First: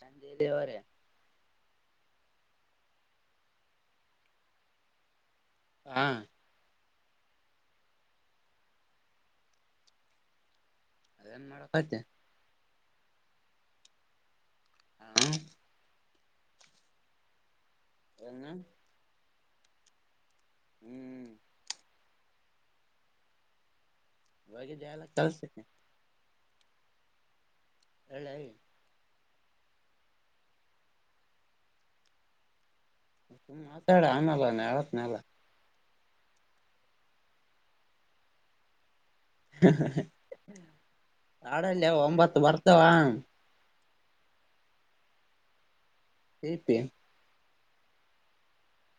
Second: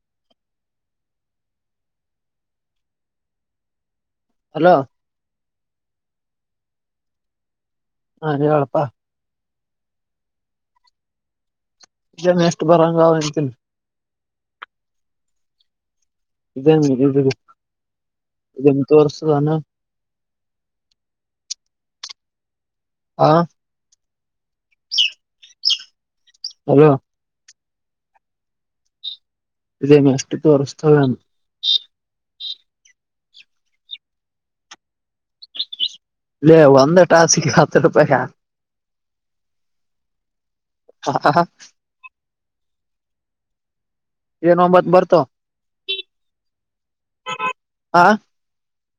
ಸಂಜೆ ದೇವರೆ ಹಲೋ ಹಾ ಹಾ ನೀ ಎಳಪ್ಪಾ ಅದೇನು ಮಾಡೋಕಐತೆ ಜನ ಎಷ್ಟು ಬರಂಗ ಅವ ಅಂತನಿ ಹ್ಮ ಇದೇ ಎನ್ನು ತೋರಿಸಸುದಾನ ಹ್ಮ್ ಹಾ ಬಗೆ ಜಲ್ಲ ಹಲೋ ಎಳ ಇದೇನೆ ಅಷ್ಟು ತೋರಿಸ್ತದಾನು ಮಾತಾಡ ಆನಲ್ಲ ಹೇಳತ್ನಲ್ಲ ಇ ಒಂದ ಟಾಸಿಗೆ ಹತ್ತು ರೂಪಾಯಿ ಆಾಡಲ್ಲಿ ಒಂಬತ್ತು ಬರ್ತಾವ ಏನ ಒಂಬತ್ ಬರ್ತ ಹೇ ಪೇ ಆಾ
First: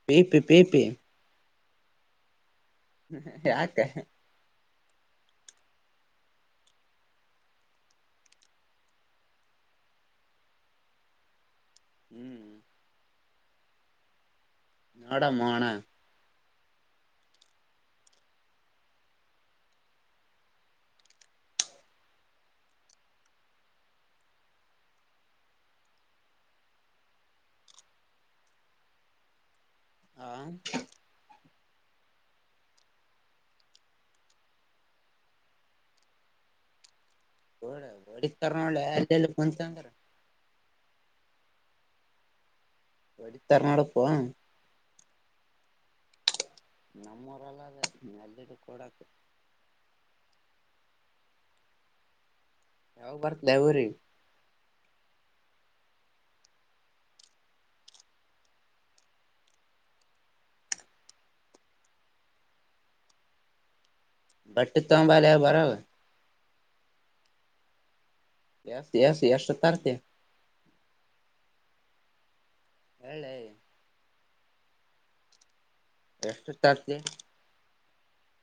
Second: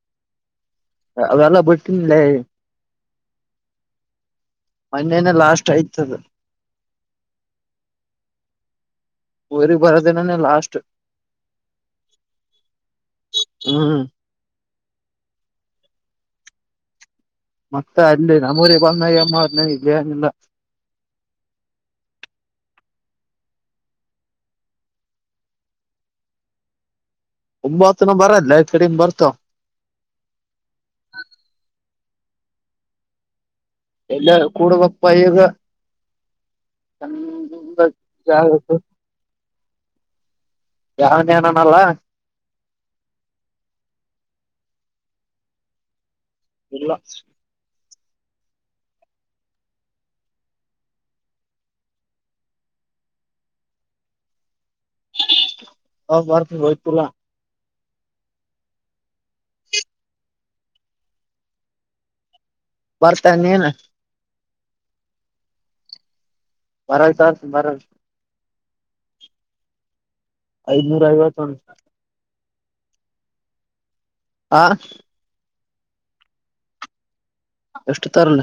ಪೇ ಪೇ ಪೇ ಪೇ ಅವೆಲ್ಲ ಬಿಡ್ತನ್ ಲ್ಲೇ ಹ್ಮ ಯಾಕ ಮೊನನೆ ಲಾಸ್ಟ್ ಆಯ್ತದ ರಿ ಬರೋದೇನನ ಲಾಸ್ಟ್ ಹ್ಮ್ ಹ್ಮ್ ಅಮ ಮತ್ತೆ ಅಲ್ಲಿ ನಮ್ಮೂರಿ ಬಂದ ಅಮ್ಮನ್ನ ಇಲ್ಲಿಲ್ಲ ಒಂಬತ್ತುನ ಬರಲ್ಲ ಕಡಿಂದ ಬರ್ತೋ ಹಾ ಎಲ್ಲ ಕೂಡುವ ಪಯಗ ಹ ಗಡ ಬಡಿ ತರ ನಳಲ್ಲ ಚಂತರ ಯಾವನೇನನಲ್ಲ ಒಡಿ ತರ್ನಾಡಪ್ಪ ಇಲ್ಲ ನಮ್ಮೂರಲ್ಲ ಅದ ನೆಲ್ಲಿದ್ದ ಕೊಡಕ ಯಾವಾಗ ಬರ್ತ್ ಲೈಬ್ರರಿ ಹ ಬರ್ತ ತುಲ ಬರ್ತಾನ ನೀನ್ ಬಟ್ಟು ತಂಬಾಲ ಬರ ಬರ ಸ ಮರ ಎಸ್ ಎಸ್ ಎಸ್ ಸು ತಾರ್ತೆ ಐದನೂರ ಐವ ತ ಎಳ್ಳೆ ಹಾಂ ಎಷ್ಟು ಚಾರ್ ಎಷ್ಟು ತರಲ್ಲ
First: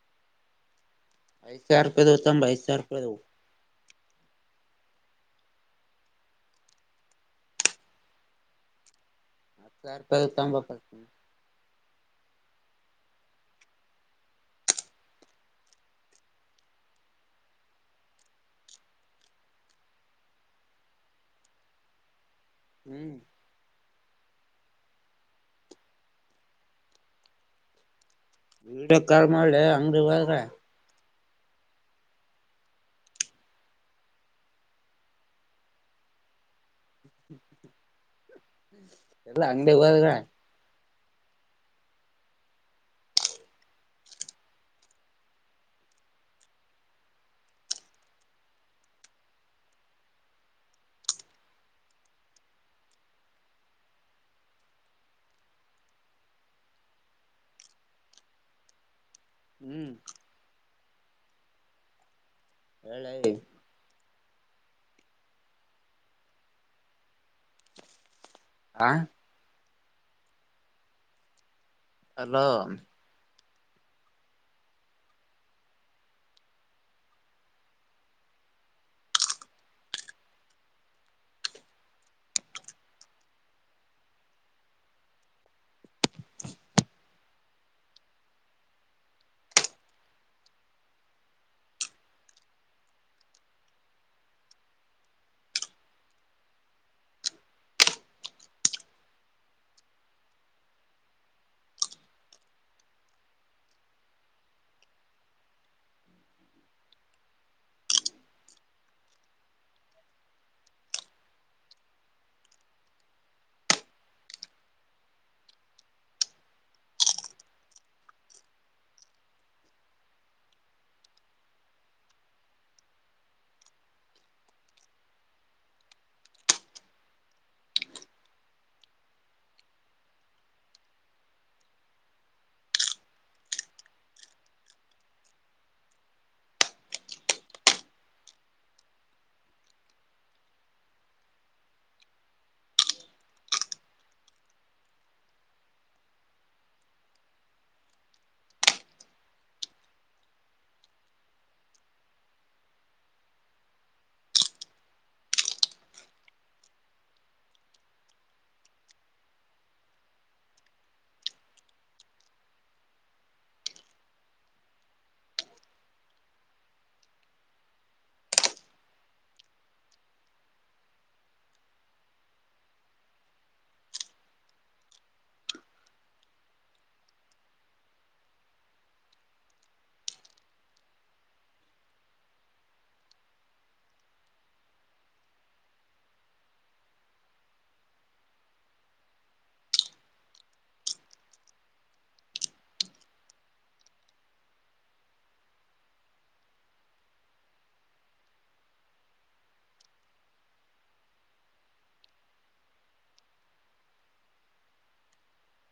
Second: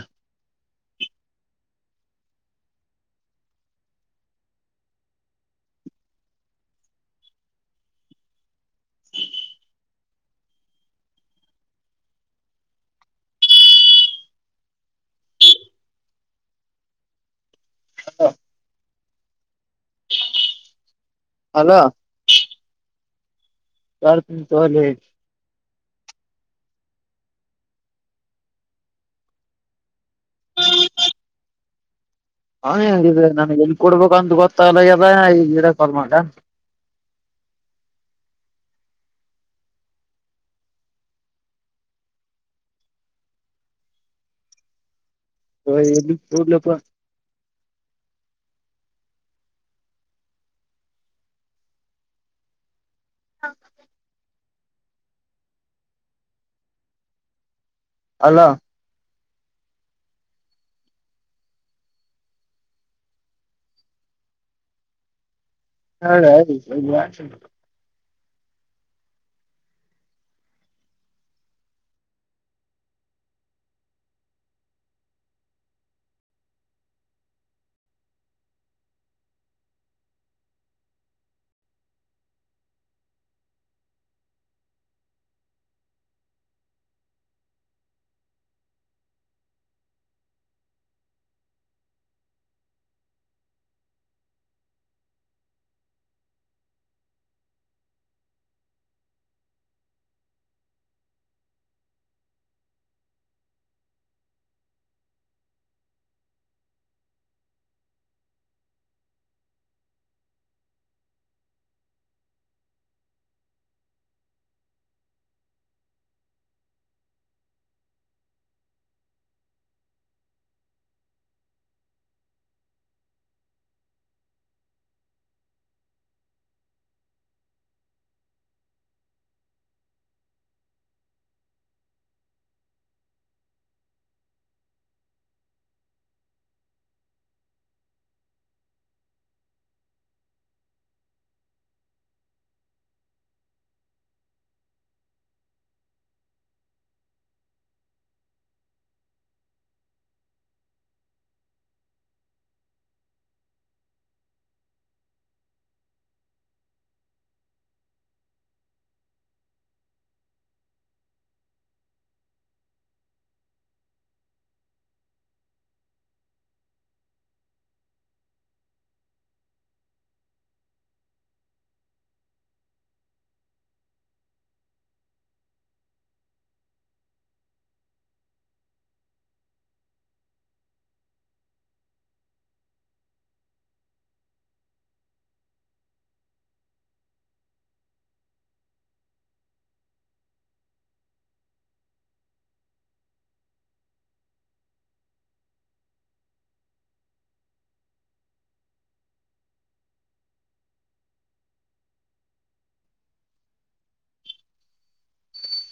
ಐಸ್ ಆರ್ ಕ ತಂಬ ಐಸಸ್ ಆರ್ ಕೋ ಹತ್ತು ರಪ ಕ ಬತ ಹ ಅಲ ಹ್ಮ್ ಸರ್ ತಿ ತಲ. ವಿಡಿಯೋ ಕಾಲ್ ಮಾಡ್ಲೆ ಅಂಗಡಿ ಹೋದ್ರೆ. ಹೌ ಹಾ ನನ್ ಎಲ್ ಕೊಡ್ಬೇಕ ಅಂತ ಗೊತ್ತಗಲ್ಲಗದ ಈಗ ವಿಡಿಯೋ ಕಾಲ್ ಮಾಡ್ಲ್ಯ [unintelligible] ಎಲ್ಲ ಅಂಗಡಿ [inaudible] ಹಪ್ಪ ಹೌ ಅಲ್ಲ ಹ್ಮ್ ಹೇಳ ಹಾ ಅದು ಹಾ ಆಲಾಮ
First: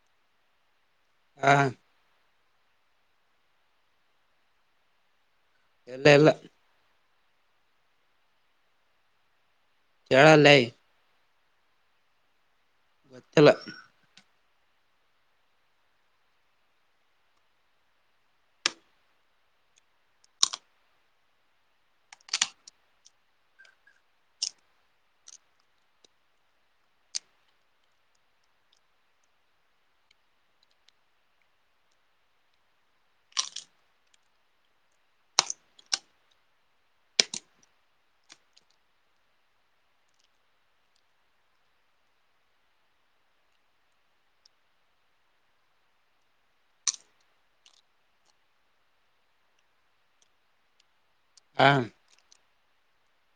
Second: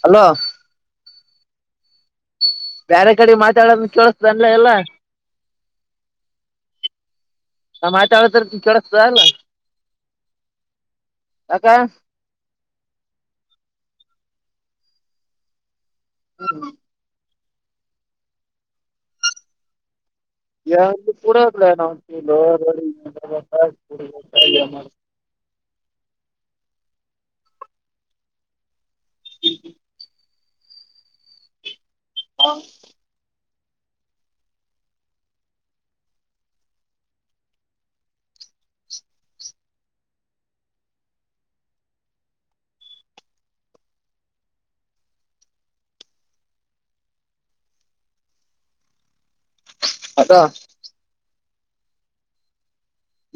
ಹಲೋ ಹಾ ಬೇರೆ ಕಡೆ ಮಾತಾಡೋದ ಕೇಳಿಸಸತ ಅನ್ಲ ಎಲ್ಲಾ. ಎಲ್ಲ ಇಲ್ಲ ಹ ಮಾತತ ಕೆೇಳಸಲ್ಲ ಜಳಲ ಕೆ ಗತ್ತಲ ಹ ಎ ಕೂಡ್ಲನ್ ಹ ಅದ ಹಾ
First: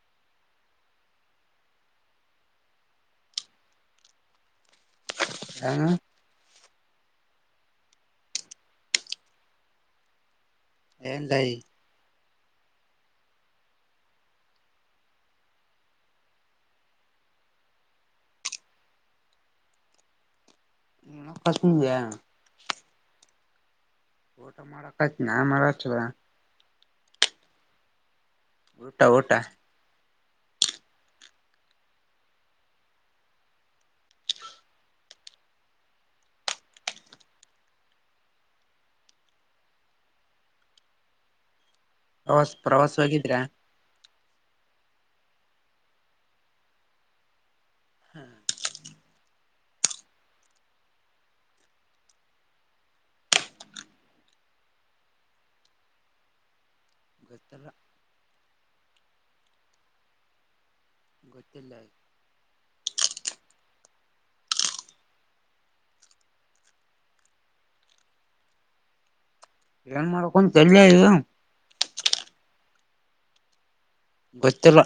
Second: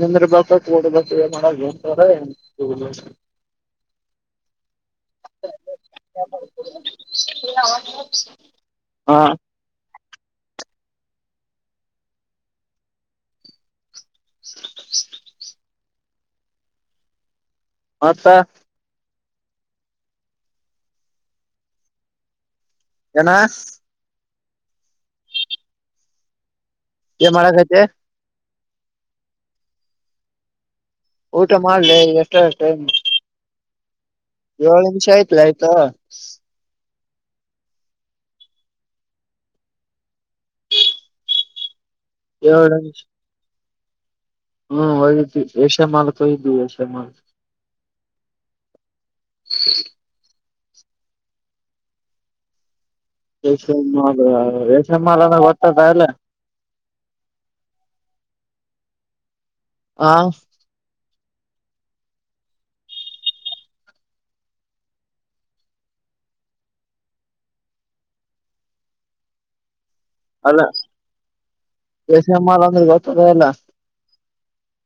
ಎಂದ್ರ ಬ ಕಡ್ಬೇಕು ಏ ಮಾಡಂತ ಹ ಹಾ ಎಏಂದಐ ಸ ಹಾಂತ್ತ ಇ ಕಸಮ ಏನ ಫೋಟೋ ಮಾಡಕ ನಾ ಮಾಡ ಚರ ಮಾಡಕೈತೆ ಊಟಾ ಊಟಾ ಊಟ ಮಾಡ್ಲಿ ಎಷ್ಟಷ್ಟ ಏಳ ನಿಮಿಷ ಆಯ್ತ್ಲ ಆಯ್ತಾ ಪ್ರವಾಸ ಏಳು ಪ್ರವಾಸ ನಿಮಿಷ ಹೋಗಿದ್ರಾ ಹ್ಮ್ ಏಷ್ಯ ಮಾಲ್ ಕ ಏಷೆ ಮಾಲ್ ಹ್ಮ್ ಹ್ಮ ಮಾಲ್ ರೇಷನ್ ಮಾಲ್ ಅಂದ ಗೊತ್ತದ ಅಲ್ಲೇ ಗತ್ತರ ಹಾ ಗೊತ್ತಿಲ್ಲಾ ಏನ್ ಮಾಡ್ಕೊಂತ ತಲ್ಯ ಇ ಬೇಸಿ ಅಮ್ಮಾ ಅಂದ್ರೆ ಗೊತ್ತದ ಎಲ್ಲ ಗೊತ್ತಿಲ್ಲ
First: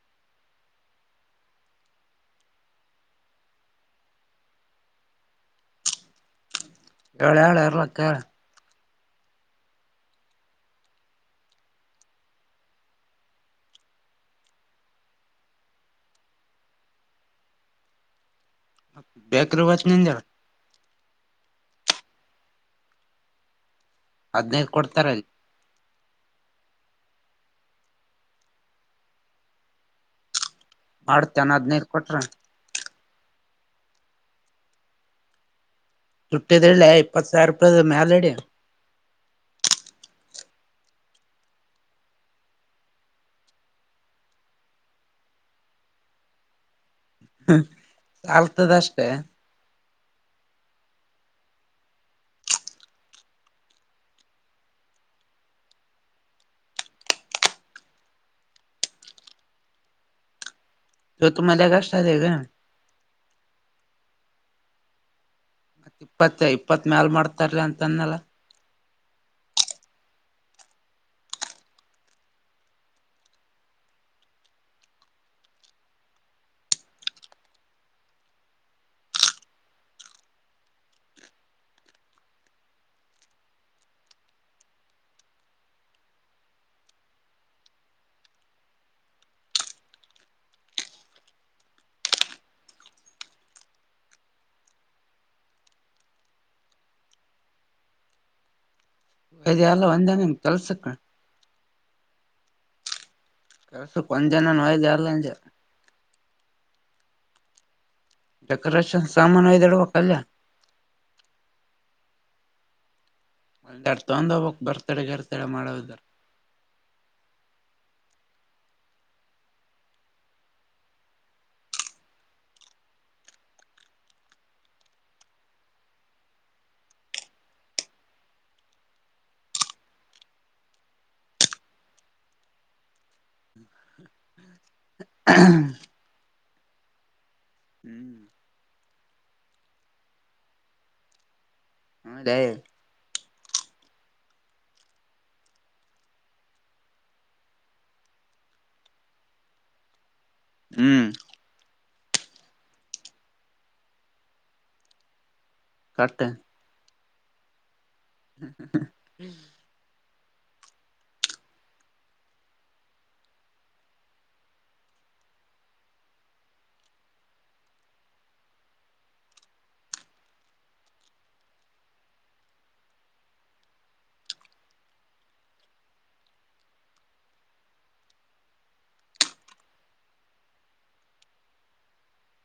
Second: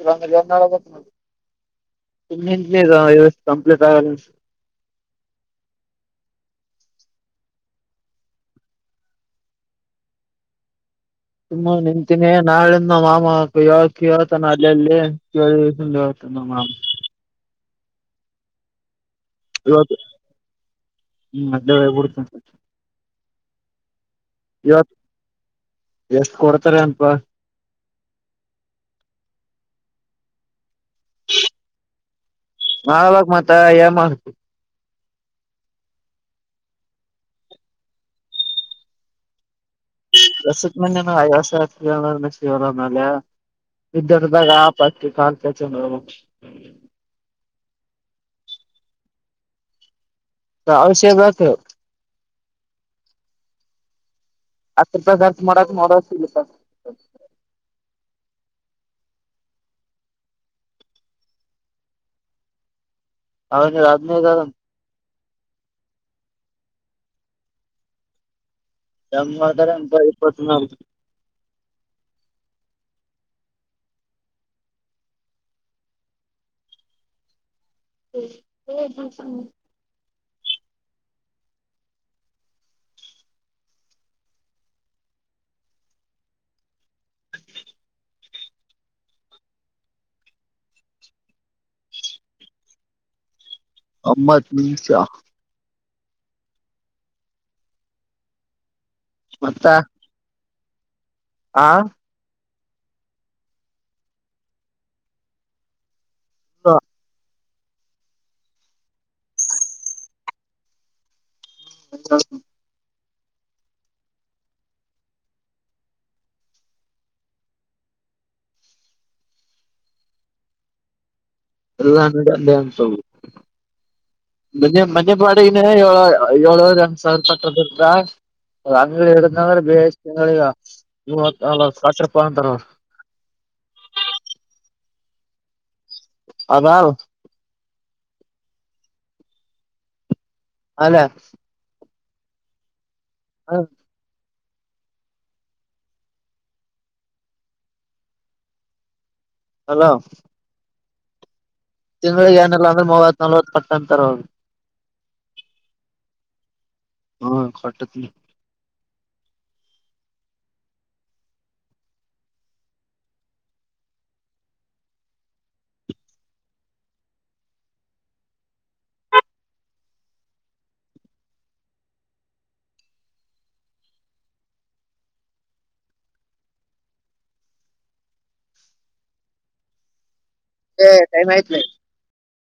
ಇ ಕಂಪ್ಲೀಟ್ ಆಗಲ್ಲ ಹೇಳೆ ಹೇಳ ಇರ್ಲಕ್ಕ ತುಂಬಾ ನಿಂತೀನಿ ನಾಳಿಂದ ನ ಮಾಮ ಯಕ ಹೇಳ್ತಾನ ಅಲ್ಲಲ್ಲಿ ಏ ದಿವಸ ಹೇಳ್ತಾನ ಮಾಮ ಬ್ಯಾೇಕ್ರವಚ್ ಇವತ್ತು ನ ಜರ ಹ್ಮ್ ಅದೇ ಬಿಡ್ತ ಅದ್ನೇ ಇವತ್ ಕೊಡ್ತಾರಲ್ಲಿ ಎಷ್ಟ್ ಕೊಡ್ತಾರೆ ಅಪ ಬಾ ಚೆನ್ನದ್ನೇ ಇರ್ ಕೊಟ್ರ ಮಾಡಬೇಕು ಮತ್ತೆ ತುಟ್ಟಿದ ಎಲ್ಲೆ ಇಪ್ಪತ್ತು ಸಾವಿರ ರೂಪಾಯದ ಮಾಲ ಎಡೆಯ ಎಸಕ್ ಮೇ ಅಯಾಸ ಆತ ಶಿವರಮೇಲೆ ಇದ್ದರ್ದಾಗ ಆಪಾಕಿ ಕಾಲ್ಕ ಚಂದ ಹ ಆಲ್ತದ ಅಷ್ಟೇ ಹಷಯ ಬತ ಆತ್ತು ರಪಿ ಹರ್ ಮ ಮಾಡಡ ಮ ಮಾಡೋ ತ ತು ಮಲೆ ಕಷ್ಟಾರೆಗ ಅವನ ಹದಿನೈದ ಆದ ಮತ್ತತ್ ಇಪ್ಪತ್ತ ಇಪ್ಪತ್ ಮ್ಯಾಲ ಮಾಡ್ತಾರೀ ಅಂತ ಅನ್ನಲ್ಲ ನಮ್ಮತಾರೆ ಎಂತ ಇಪ್ಪ ಹ ಹ ಅಮ್ಮತ್ ನಿಮಷಾ ದ ಅಲ್ಲ ಒಂದ್ನ ನಿಮ ಕೆಲ್ಸಕ್ ಆಾ ಕೆಲಸು ಕೊಂಚ ಜನ ನೋಯ್ದ ಇಲ್ಲಜ ಹಾ ಡೆಕೋರೇಷನ್ ಸಾಮಾನು ಇದಯ್ದ ಇಡಬೇಕ ಕಲ್ಯ ಹ ತೊಂದ ಹೋಗಕ್ ಬರ್ತಾಡೆ ಗರ್ತಡೆ ಮಾಡದರು ಎಲ್ಲಂದ ಅ್ಯಾನ್ಸುದು ಮನೆ ಮನೆ ಬಾಡಗಿನ ಏ ಏಳವರ್ ಎಂಟು ಸಾವಿರಪದ ಅಂಗ ಎರ್ರ ಬಷ್ಟಗ ಕಪ್ಪ ಅಂತಾರ ಹ್ಮ ಅದಾವ ಹ್ಮ್ ಅಲ್ಲ ಹಾದ ಹೌದು ಹಲೋ ಹ್ಮ್ ತಿಂಳಿಗೆ ಏನಲ್ಲ ಅಂದ್ರ ಮೂವತ್ಲ್ವತ್ತು ಪಟ್ಟ ಅಂತರೋಗಿ ಕಟ್ಟೆ ಹ್ಮ ಹೊಟ್ಟತ್ ಹ್ಮ ಹ್ಮ ಹ್ಮ ಹ ತ ಮಾಹಿತ